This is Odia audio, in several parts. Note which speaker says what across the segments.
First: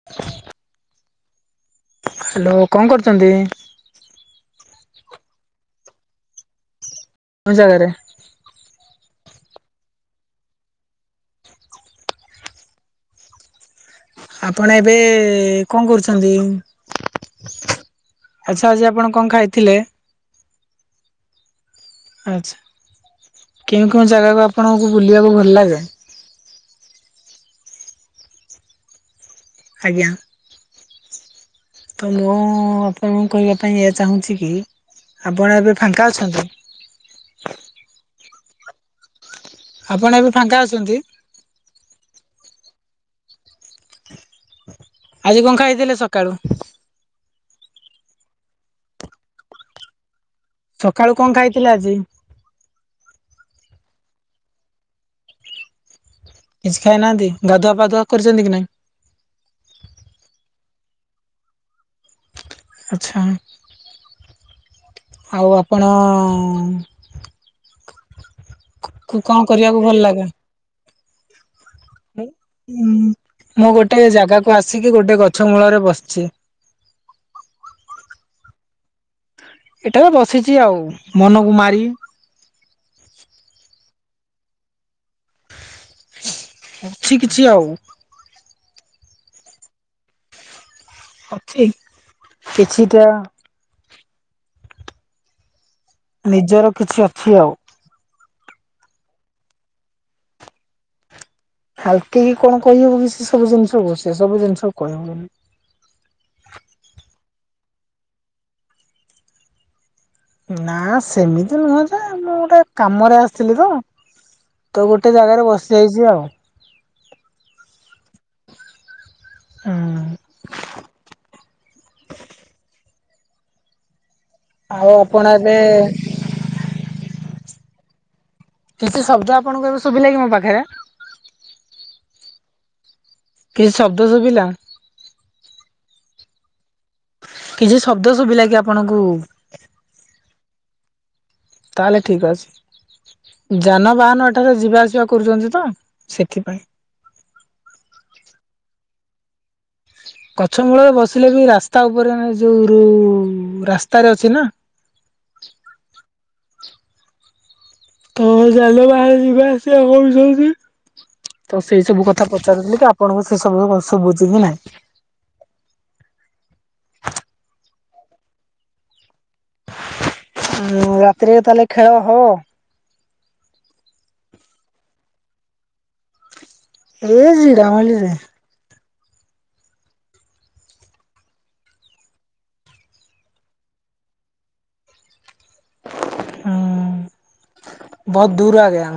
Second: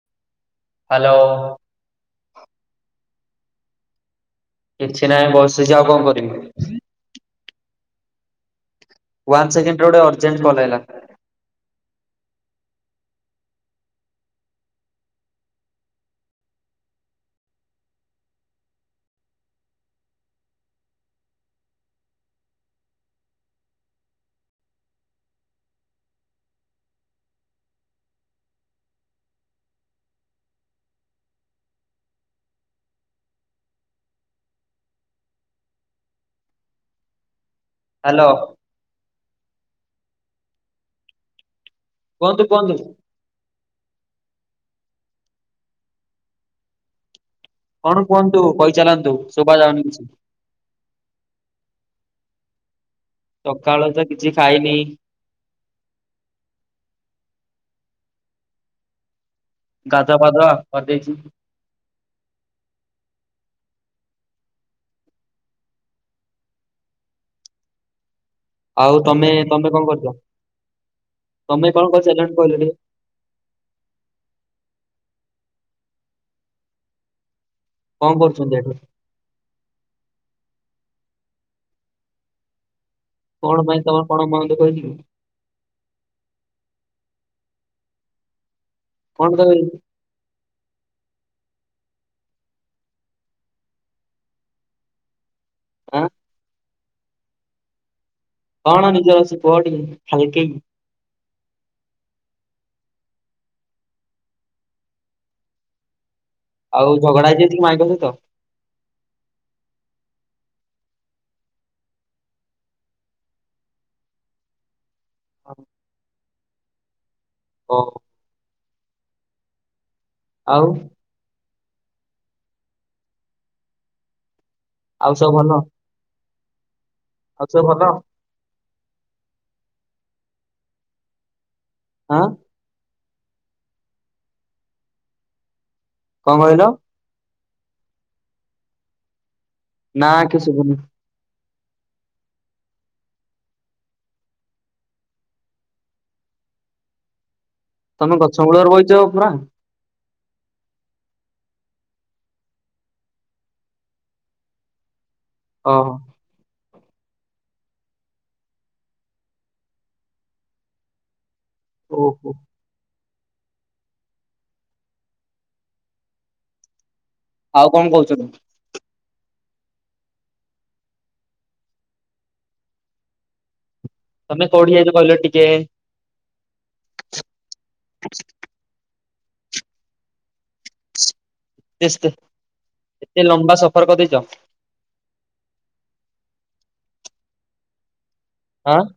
Speaker 1: [inaudible]
Speaker 2: ହ୍ୟାଲୋ।
Speaker 1: ହ୍ୟାଲୋ କଣ କରୁଛନ୍ତି?
Speaker 2: କିଛି ନାହିଁ ବସିଛି ଆଉ କଣ କରିବି।
Speaker 1: ଅ ଜାଗାରେ
Speaker 2: ୱାନ ସେକେଣ୍ଡ ଗୋଟେ ଅର୍ଜେଣ୍ଟ କଲ୍ ଆଇଲା।
Speaker 1: ଆପଣ ଏବେ କଣ କରୁଛନ୍ତି? ଆଚ୍ଛା ଆଜି ଆପଣ କଣ ଖାଇଥିଲେ? ଆଚ୍ଛା କେଉଁ କେଉଁ ଜାଗାକୁ ଆପଣଙ୍କୁ ବୁଲିବାକୁ ଭଲ ଲାଗେ? ଆଜ୍ଞା। ତ ମୁଁ ଆପଣଙ୍କୁ କହିବା ପାଇଁ ଏଇଆ ଚାହୁଁଛି କି ଆପଣ ଏବେ ଫାଙ୍କା ଅଛନ୍ତି?
Speaker 2: ହାଲୋ।
Speaker 1: ଆପଣ ଏବେ ଫାଙ୍କା ଅଛନ୍ତି?
Speaker 2: କୁହନ୍ତୁ କୁହନ୍ତୁ।
Speaker 1: ଆଜି କଣ ଖାଇଥିଲେ ସକାଳୁ?
Speaker 2: କଣ କୁହନ୍ତୁ କହିଚାଲନ୍ତୁ ଶୁଭା ଯାଉନି କିଛି।
Speaker 1: ସକାଳୁ କଣ ଖାଇଥିଲେ ଆଜି?
Speaker 2: ସକାଳୁ ତ କିଛି ଖାଇନି।
Speaker 1: କିଛି ଖାଇ ନାହାଁନ୍ତି ଗାଧୁଆ ପାଧୁଆ କରିଛନ୍ତି କି ନାଇଁ?
Speaker 2: ଗାଧୁଆ ପାଧୁଆ କରିଦେଇଛି।
Speaker 1: ଆଚ୍ଛା। ଆଉ ଆପଣ-ଅ [unintelligible]
Speaker 2: ଆଉ
Speaker 1: କ
Speaker 2: ତମେ
Speaker 1: କଣ
Speaker 2: ତମେ
Speaker 1: କରିବାକୁ ଭଲ
Speaker 2: କରୁଛ
Speaker 1: ଲାଗେ?
Speaker 2: ତମେ କଣ କରି
Speaker 1: [unintelligible] ହୁ ମୁଁ ଗୋଟେ ଜାଗାକୁ ଆସିକି ଗୋଟେ ଗଛ ମୂଳରେ ବସିଛି।
Speaker 2: କଣ କରୁଛନ୍ତି ଏଠୁ?
Speaker 1: ଏଟାରେ ବସିଛି ଆଉ ମନକୁ ମାରି।
Speaker 2: କଣ ପାଇଁ ତମର କଣ ମନ ଦୁଃଖ ହେଇଛି କି?
Speaker 1: ଅଛି କିଛି ଆଉ।
Speaker 2: କଣ ପାଇଁ?
Speaker 1: ଅଛି କିଛିଟା।
Speaker 2: ଉଁ
Speaker 1: ନିଜର କିଛି ଅଛି ଆଉ।
Speaker 2: କଣ ନିଜର ଅଛି କୁହ ଟିକେ ହାଲକେଇ
Speaker 1: ହାଲକେଇକି କଣ କହି ହବ କି ସେ ସବୁ ଜିନିଷକୁ ସେ ସବୁ ଜିନିଷ କହି ହବନି।
Speaker 2: ଆଉ ଝଗଡ଼ା ଆଜି ହେଇଛି କି ମାଇପ ସହିତ।
Speaker 1: ନା ସେମିତି ନୁହଁ ଯେ ମୁଁ ଗୋଟେ କାମରେ ଆସିଥିଲି ତ ତ ଗୋଟେ ଗୋଟେ ଜାଗାରେ ବସିଯାଇଛି ଆଉ।
Speaker 2: ଓ ହ
Speaker 1: ଉଁ
Speaker 2: ଆଉ।
Speaker 1: ଆଉ ଆପଣ ଏବେ।
Speaker 2: ନଥୀବ ଭଲ ଆଉ
Speaker 1: କିଛି ଶବ୍ଦ ଆପଣଙ୍କୁ ଏବେ ଶୁଭିଲା କି ମୋ ପାଖରେ।
Speaker 2: ଆଁ
Speaker 1: କିଛି ଶବ୍ଦ ଶୁଭିଲା।
Speaker 2: କଣ କହିଲ।
Speaker 1: କିଛି ଶବ୍ଦ ଶୁଭିଲା କି ଆପଣଙ୍କୁ
Speaker 2: ନା- କି ସବୁନି।
Speaker 1: ତାହେଲେ ଠିକ୍ ଅଛି ଯାନବାହାନ ଏଠାରେ ଯିବା ଆସିବା କରୁଛନ୍ତି ତ ସେଥିପାଇଁ।
Speaker 2: ତମେ ଗଛ ମୂଳରେ ବଇଚ ପୁରା।
Speaker 1: ଗଛ ମୂଳରେ ବସିଲେ ବି ରାସ୍ତା ଉପରେ ମାନେ ଯୋଉ-ଋ ରାସ୍ତାରେ ଅଛି ନା।
Speaker 2: ଅ-ହ
Speaker 1: ତମର ଯାନ ବାହାନ ଯିବା ଆସିବା କରୁଛନ୍ତି। ତ ସେଇ ସବୁ
Speaker 2: ଓହୋ
Speaker 1: କଥା ପଚାରୁଥିଲ କି ଆପଣଙ୍କୁ ସେ ସବୁ ସୁବୁଛି କି ନାଇଁ।
Speaker 2: ଆଉ କଣ କହୁଛନ୍ତି।
Speaker 1: ଆଉ ରାତିରେ ତାହେଲେ ଖେଳ ହ
Speaker 2: ତମେ କୋଉଠି ଯାଇଛ କହିଲ ଟିକେ।
Speaker 1: [unintelligible]
Speaker 2: [inaudible] ଏତେ ଲମ୍ବା ସଫର କରିଦେଇଛ।
Speaker 1: ହ-ଅ ବହୁତ ଦୂର
Speaker 2: ଆଁ
Speaker 1: ଆଜ୍ଞା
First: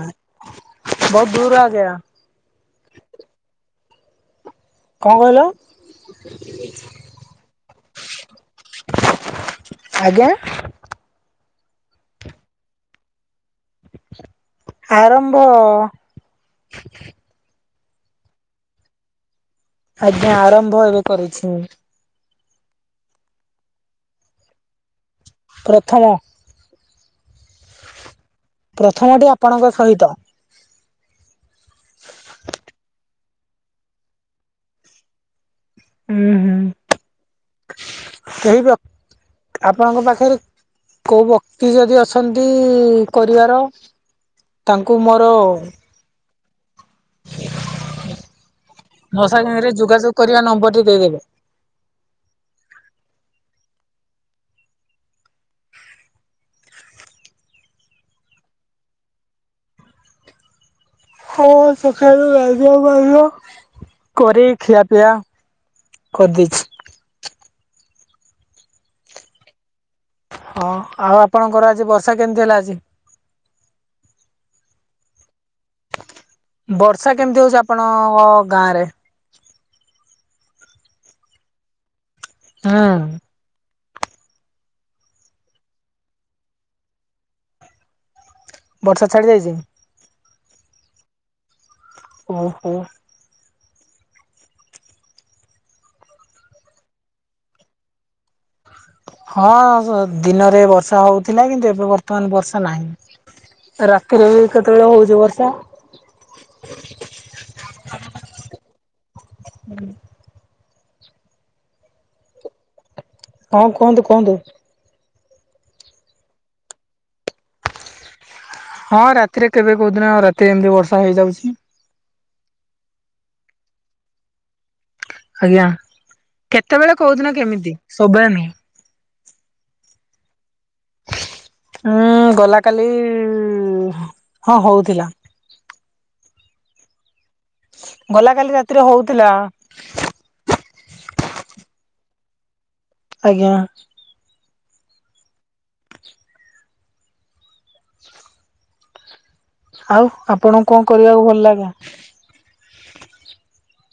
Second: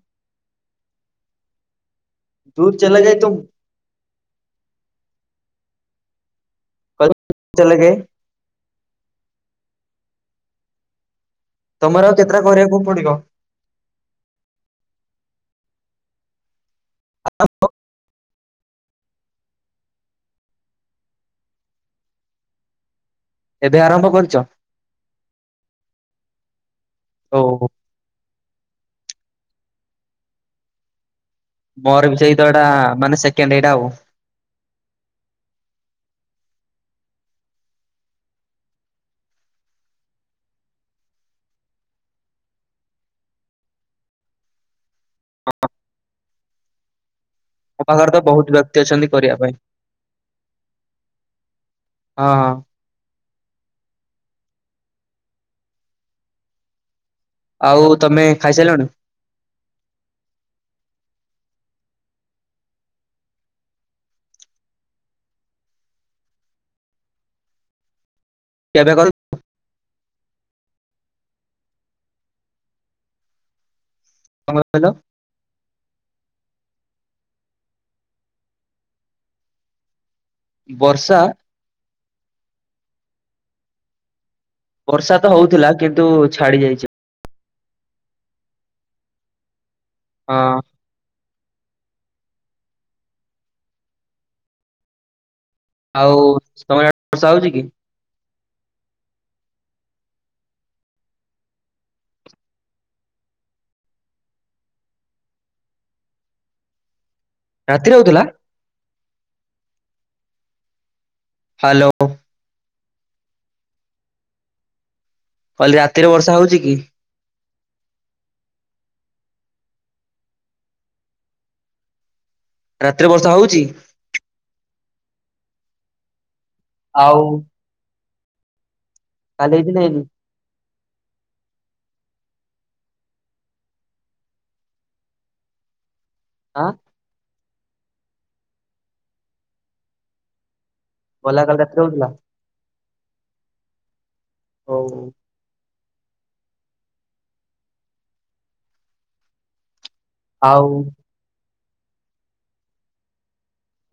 Speaker 1: ବହୁତ ଦୂର ଆଜ୍ଞା।
Speaker 2: ଦୂର ଚଲେ ଗାଇ ତୁମ।
Speaker 1: କଣ କହିଲ?
Speaker 2: ଚଲେଗାୟେ।
Speaker 1: ଆଜ୍ଞା
Speaker 2: ତମର ଆଉ କେତେଟା କରିବାକୁ ପଡ଼ିବ?
Speaker 1: ଆରମ୍ଭ
Speaker 2: [unintelligible]
Speaker 1: ଆଜ୍ଞା ଆରମ୍ଭ ଏବେ କରିଛି।
Speaker 2: ଏବେ ଆରମ୍ଭ କରିଚ?
Speaker 1: ପ୍ରଥମ
Speaker 2: ଓହୋ।
Speaker 1: ପ୍ରଥମଟି ଆପଣଙ୍କ ସହିତ।
Speaker 2: ମୋର ବି ସେଇତ ଏଡା ମାନେ ସେକେଣ୍ଡ ଏଇଟା ଆଉ।
Speaker 1: ଉଁହୁ କେହିବକ ଆପଣଙ୍କ ପାଖରେ କୋଉ ବକ୍ତି ଯଦି ଅଛନ୍ତି କରିବାର ତାଙ୍କୁ ମୋର
Speaker 2: ମୋ ପାଖରେ ତ ବହୁତ ବ୍ୟକ୍ତି ଅଛନ୍ତି
Speaker 1: ମୋ
Speaker 2: କରିବା ପାଇଁ।
Speaker 1: ସାଙ୍ଗରେ ଯୋଗାଯୋଗ କରିବା ନମ୍ବରଟି ଦେଇଦେବେ।
Speaker 2: ହଁ ହଁ। ଆଉ ତମେ ଖାଇସାଇଲଣି?
Speaker 1: ହଁ ସଖାଲୁ ଗାଧୁଆ ପାଧୁଆ କରି ଖିଆ ପିଆ କରିଦେଇଛି।
Speaker 2: କେବେ କରୁ
Speaker 1: ହଁ ଆଉ ଆପଣଙ୍କର ଆଜି ବର୍ଷା କେମିତି ହେଲା ଆଜି?
Speaker 2: [unintelligible]
Speaker 1: ବର୍ଷା କେମିତି ହଉଛି ଆପଣଙ୍କ ଗାଁ ରେ?
Speaker 2: ବର୍ଷା
Speaker 1: ହୁଁ।
Speaker 2: ବର୍ଷା ତ ହଉଥିଲା କିନ୍ତୁ ଛାଡ଼ି ଯାଇଚି।
Speaker 1: ବର୍ଷା ଛାଡ଼ିଯାଇଚି?
Speaker 2: ହଁ।
Speaker 1: ଓହୋ।
Speaker 2: ଆଉ ତମ ବର୍ଷା ହଉଛି କି?
Speaker 1: ହଁ ସ ଦିନରେ ବର୍ଷା ହଉଥିଲା କିନ୍ତୁ ଏବେ ବର୍ତ୍ତମାନ ବର୍ଷା ନାହିଁ। ରାତିରେ ବି କେତେବେଳେ ହୋଉଛି ବର୍ଷା।
Speaker 2: ରାତିରେ ହଉଥିଲା? ହ୍ୟାଲୋ।
Speaker 1: ହଁ କୁହନ୍ତୁ କୁହନ୍ତୁ।
Speaker 2: କହିଲି ରାତିରେ ବର୍ଷା ହୋଉଛି କି?
Speaker 1: ହଁ ରାତିରେ କେବେ କୋଉ ଦିନ ଆ ରାତି ଏମିତି ବର୍ଷା ହେଇଯାଉଛି।
Speaker 2: ରାତିରେ ବର୍ଷା ହୋଉଛି?
Speaker 1: ଆଜ୍ଞା କେତେବେଳେ କୋଉ
Speaker 2: ଆଉ
Speaker 1: ଦିନ କେମିତି ସବୁବେଳେ ନୁହ।
Speaker 2: କାଲି ହେଇଥିଲେ ହେଇନି?
Speaker 1: ଉଁ ଗଲା କାଲି ହଁ ହଉଥିଲା।
Speaker 2: ଆଁ?
Speaker 1: ଗଲା କାଲି ରାତିରେ ହଉଥିଲା।
Speaker 2: ଗଲା କାଲି ରାତିରେ ହଉଥିଲା?
Speaker 1: ଆଜ୍ଞା।
Speaker 2: ହୋଉ।
Speaker 1: ଆଉ
Speaker 2: ଆଉ
Speaker 1: ଆପଣଙ୍କୁ କଁ କରିବାକୁ ଭଲ ଲାଗେ?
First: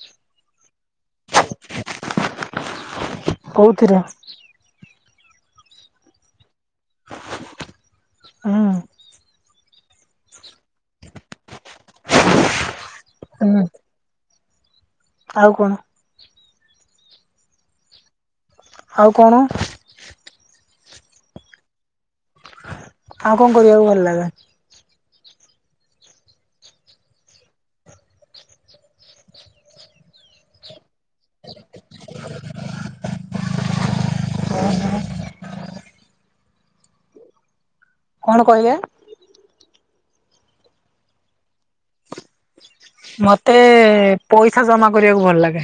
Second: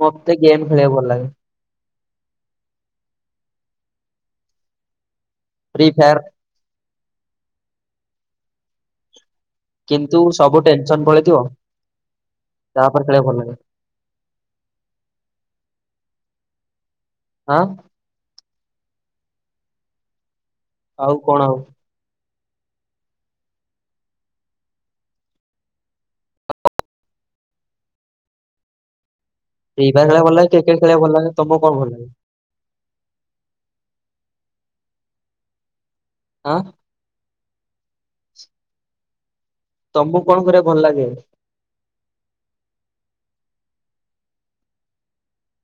Speaker 2: ମତେ ଗେମଟ ଖେଳିବାକୁ ଭଲ ଲାଗେ।
Speaker 1: କୋଉ ଥିରେ?
Speaker 2: ଫ୍ରି ଫାୟାର୍
Speaker 1: ହୁଁ।
Speaker 2: କିନ୍ତୁ ସବୁ ଟେନସନ୍ ପଳେଇଥିବ ତାପରେ ଖେଳିବାକୁ ଭଲ ଲାଗେ।
Speaker 1: ହୁଁ ଆଉ କଣ?
Speaker 2: ଆଁ
Speaker 1: ଆଉ କଣ?
Speaker 2: ଆଉ କଣ ଆଉ।
Speaker 1: ଆଉ କଣ କରିବାକୁ ଭଲ ଲାଗେ?
Speaker 2: ଫ୍ରି ଫାୟାର ଖେଳିବାକୁ ଭଲ ଲାଗେ କ୍ରିକେଟ୍ ଖେଳିବାକୁ ଭଲ ଲାଗେ ତମକୁ କଣ ଭଲ ଲାଗେ?
Speaker 1: [unintelligible]
Speaker 2: ଆଁ
Speaker 1: କଣ କହିଲେ?
Speaker 2: ତମକୁ କଣ କରିବାକୁ ଭଲ ଲାଗେ?
Speaker 1: ମତେ ପଇସା ଜମା କରିବାକୁ ଭଲ ଲାଗେ।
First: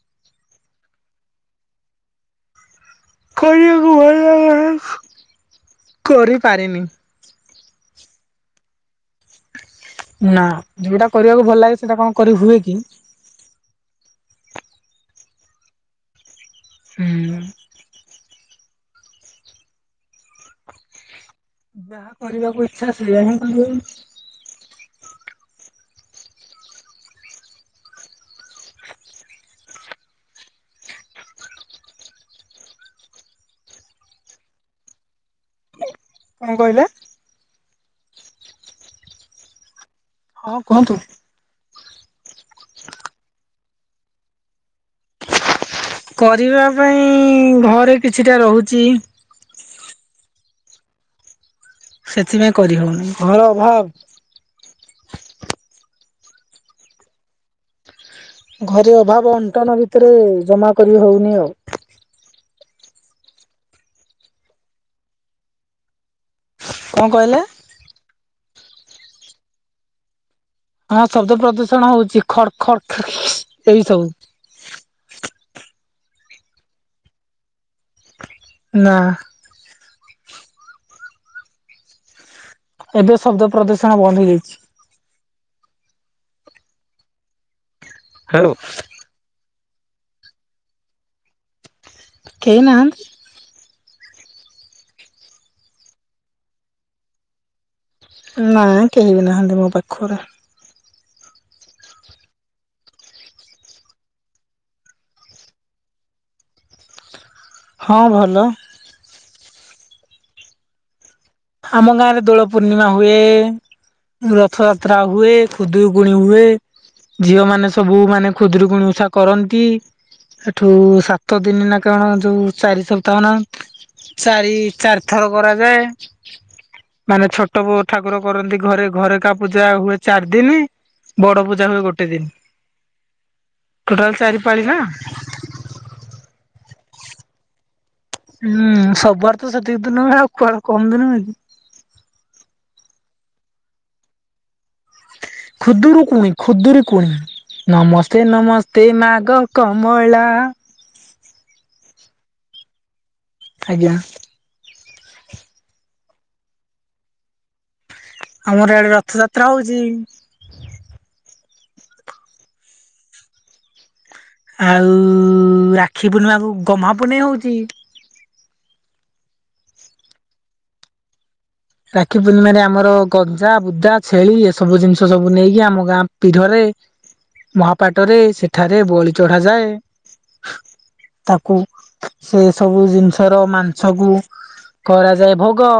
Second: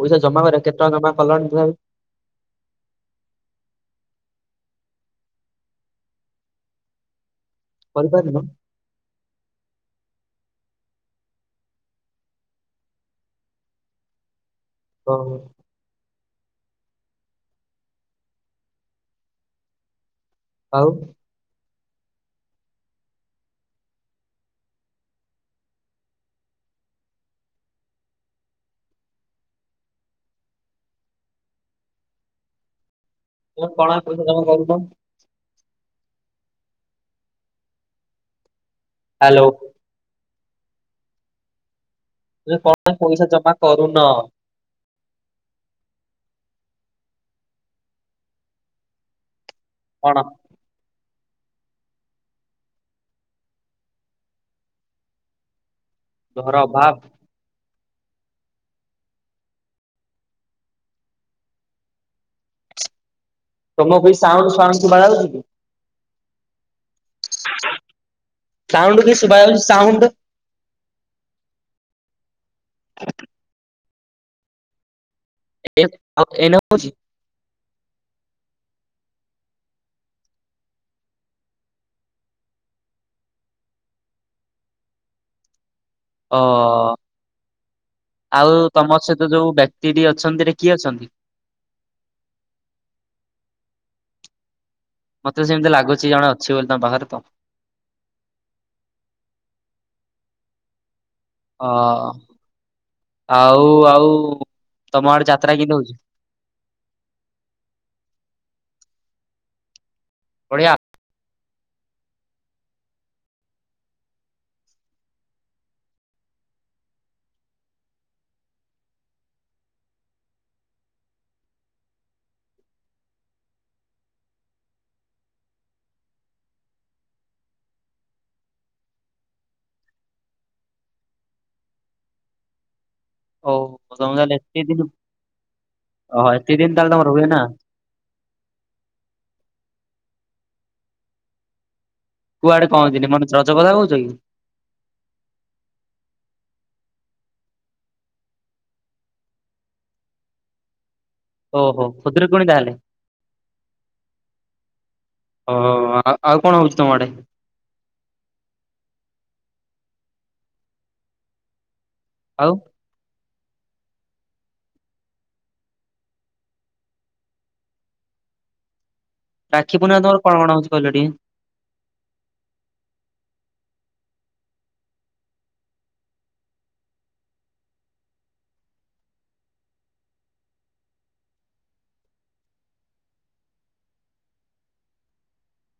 Speaker 2: ପଇସା ଜମା କରିବାକୁ କେତେ ଟଙ୍କା ଜମା କଲଣି ତଥାବି
Speaker 1: ଖାଇବାକୁ ଗଲେ [unintelligible] କରିପାରିନି
Speaker 2: କରିପାରିନ?
Speaker 1: ନାଁ ଯୋଉଟା କରିବାକୁ ଭଲ ଲାଗେ ସେଇଟା କଣ କରି ହୁଏ କି?
Speaker 2: ହଉ।
Speaker 1: ହୁଁ।
Speaker 2: ଆଉ?
Speaker 1: ଯାହା କରିବାକୁ ଇଚ୍ଛା ସେଇଆ ହିଁ କରିବ ଆଉ।
Speaker 2: ତ କଣ ପଇସା ଜମା କରୁଛ।
Speaker 1: କଣ କହିଲେ?
Speaker 2: ହାଲୋ।
Speaker 1: ହଁ କୁହନ୍ତୁ।
Speaker 2: ଯେ କଣ ପାଇଁ ପଇସା ଜମା କରୁନ?
Speaker 1: କରିବା ପାଇଁ ଘରେ କିଛିଟା ରହୁଛି
Speaker 2: କଣ?
Speaker 1: ସେଥିପାଇଁ କରିହଉନି ଘୋର ଅଭାବ।
Speaker 2: ଘୋର ଅଭାବ।
Speaker 1: ଘରେ ଅଭାବ ଅଣ୍ଟନ ଭିତରେ ଜମା କରି ହଉନି ଆଉ।
Speaker 2: ତମକୁ କିଛି ସାଉଣ୍ଟ ଫାଉଣ୍ଟ ଶୁଭାଯାଉଛି କି?
Speaker 1: କଣ କହିଲେ?
Speaker 2: ସାଉଣ୍ଟ୍ କିଛି ଶୁଭାଯାଉଛି ସାଉଣ୍ଟ।
Speaker 1: ହଁ ଶବ୍ଦ ପ୍ରଦୂଷଣ ହଉଛି ଖଡ ଖଡ ଖ ଏଇ ସବୁ।
Speaker 2: [unintelligible] ଆଉ ଏଇନେ ହଉଛି?
Speaker 1: ନାଁ। ଏବେ ଶବ୍ଦ ପ୍ରଦୂଷଣ ବନ୍ଦ ହେଇଯାଇଛି।
Speaker 2: ଓ ଆଉ ତମ ସହିତ ଯୋଉ ବ୍ୟକ୍ତିଟି ଅଛନ୍ତି ସେଠି କିଏ ଅଛନ୍ତି?
Speaker 1: କେହି ନାହାନ୍ତି।
Speaker 2: ମତେ ସେମିତିଆ ଲାଗୁଛି ଜଣେ ଅଛି ବୋଲି ତମ ପାଖରେ ତ।
Speaker 1: ନାଁ କେହି ବି ନାହାନ୍ତି ମୋ ପାଖରେ।
Speaker 2: ହଁ ଆଉ ଆଉ ତମ ଆଡେ ଯାତ୍ରା କେନ୍ତି ହଉଛି?
Speaker 1: ହଁ ଭଲ।
Speaker 2: ବଢିଆ।
Speaker 1: ଆମ ଗାଁରେ ଦୋଳପୂର୍ଣ୍ଣିମା ହୁଏ। ରଥଯାତ୍ରା ହୁଏ ଖୁଦୂରୁକୁଣି ହୁଏ। ଝିଅ ମାନେ ସବୁ ମାନେ ଖୁଦୂରୁକୁଣି ଉଷା କରନ୍ତି। ହେଠୁ ସାତ ଦିନ ନା କଣ ଯୋଉ ଚାରି ସପ୍ତାହ ନା ଚାରି ଚାରିଥର କରାଯାଏ। ମାନେ ଛୋଟୋ [unintelligible] ଠାକୁର କରନ୍ତି ଘରେ ଘରେକା ପୂଜା ହୁଏ ଚାରି ଦିନି। ବଡ ପୂଜା ହୁଏ ଗୋଟେ ଦିନ।
Speaker 2: ଓ ତମେ
Speaker 1: ଟୋଟାଲ
Speaker 2: ତାହାଲେ
Speaker 1: ଚାରି ପାଳି
Speaker 2: ଏତିକି
Speaker 1: ନା
Speaker 2: ଦିନି ଅଃ ଏତିକି ଦିନି ତାହାଲେ ତମର ହୁଏ ନା।
Speaker 1: ହୁଁ ସବୁଆଡ ତ ସେତିକି ଦିନ ହୁଏ ଆଉ କୁଆଡେ କମ୍ ଦିନ ହୁଏ କି।
Speaker 2: କୁଆଡେ କହନ୍ତିନି [unintelligible] ରଜ କଥା କୋହୁଚ କି।
Speaker 1: ଖୁଦୂରୁକୁଣି ଖୁଦୂରୁକୁଣି ନମସ୍ତେ ନମସ୍ତେ ମାଗ କମଳା
Speaker 2: ଓହୋ ଖୁଦୂରୁକୁଣି ତାହାଲେ।
Speaker 1: ଆଜ୍ଞା।
Speaker 2: ଓ ହୋ ହୋ ଆଉ ଆଉ କଣ ହୋଉଚି ତମ ଆଡେ।
Speaker 1: ଆମର ଏଆଡେ ରଥଯାତ୍ରା ହୋଉଚି।
Speaker 2: ଆଉ।
Speaker 1: ଆଉ ରାକ୍ଷୀପୂର୍ଣ୍ଣିମାକୁ ଗହ୍ମାପୁନେଇ ହୋଉଚି।
Speaker 2: ରାକ୍ଷୀପୂର୍ଣ୍ଣିମା ତମର କଣ କଣ ହୋଉଛି କହିଲ ଟିକେ।
Speaker 1: ରାକ୍ଷୀପୂର୍ଣ୍ଣିମାରେ ଆମର ଗଞ୍ଜା ବୁଦା ଛେଳି ଏସବୁ ଜିନିଷ ସବୁ ନେଇକି ଆମ ଗାଁ ପୀଢ଼ରେ ମହାପାଟରେ ସେଠାରେ ବଳି ଚଢାଯାଏ ତାକୁ। ସେ ସବୁ ଜିନିଷ ର ମାଂସ କ କରାଯାଏ ଭୋଗ।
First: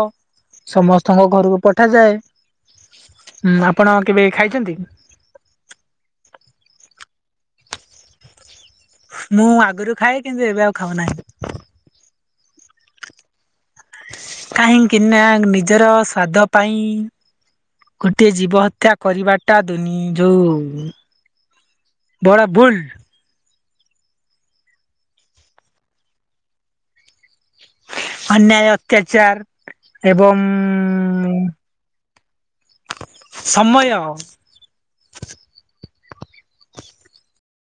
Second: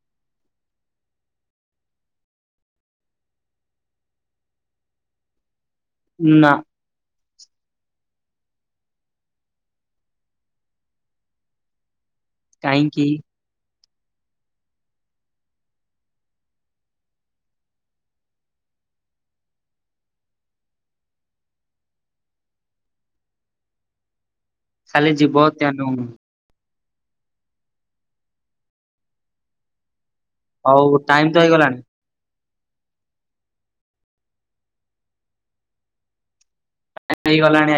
Speaker 1: ସମସ୍ତଙ୍କ ଘରୁକୁ ପଠାଯାଏଁ ଉଁ ଆପଣ କେବେ ଖାଇଛନ୍ତି।
Speaker 2: ନା।
Speaker 1: ମୁଁ ଆଗୁରୁ ଖାଏ କିନ୍ତୁ ଏବେ ଆଉ ଖାଉ ନାହିଁ।
Speaker 2: କାହିଁକିି।
Speaker 1: କାହିଁକିନା ନିଜର ସ୍ଵାଦ ପାଇଁ ଗୋଟିଏ ଜୀବ ହତ୍ୟା କରିବାଟା ଦୁନି ଯୋଉ ବଡ଼ ଭୁଲ।
Speaker 2: ଖାଲି ଜୀବ ହତ୍ୟା ନୁହୁଁ।
Speaker 1: ଅନ୍ୟାୟ ଅତ୍ୟାଚାର ଏବଂ
Speaker 2: ହଉ ଟାଇମ ତ ହେଇଗଲାଣି।
Speaker 1: ସମୟ।
Speaker 2: ହେଇଗଲାଣି [unintelligible]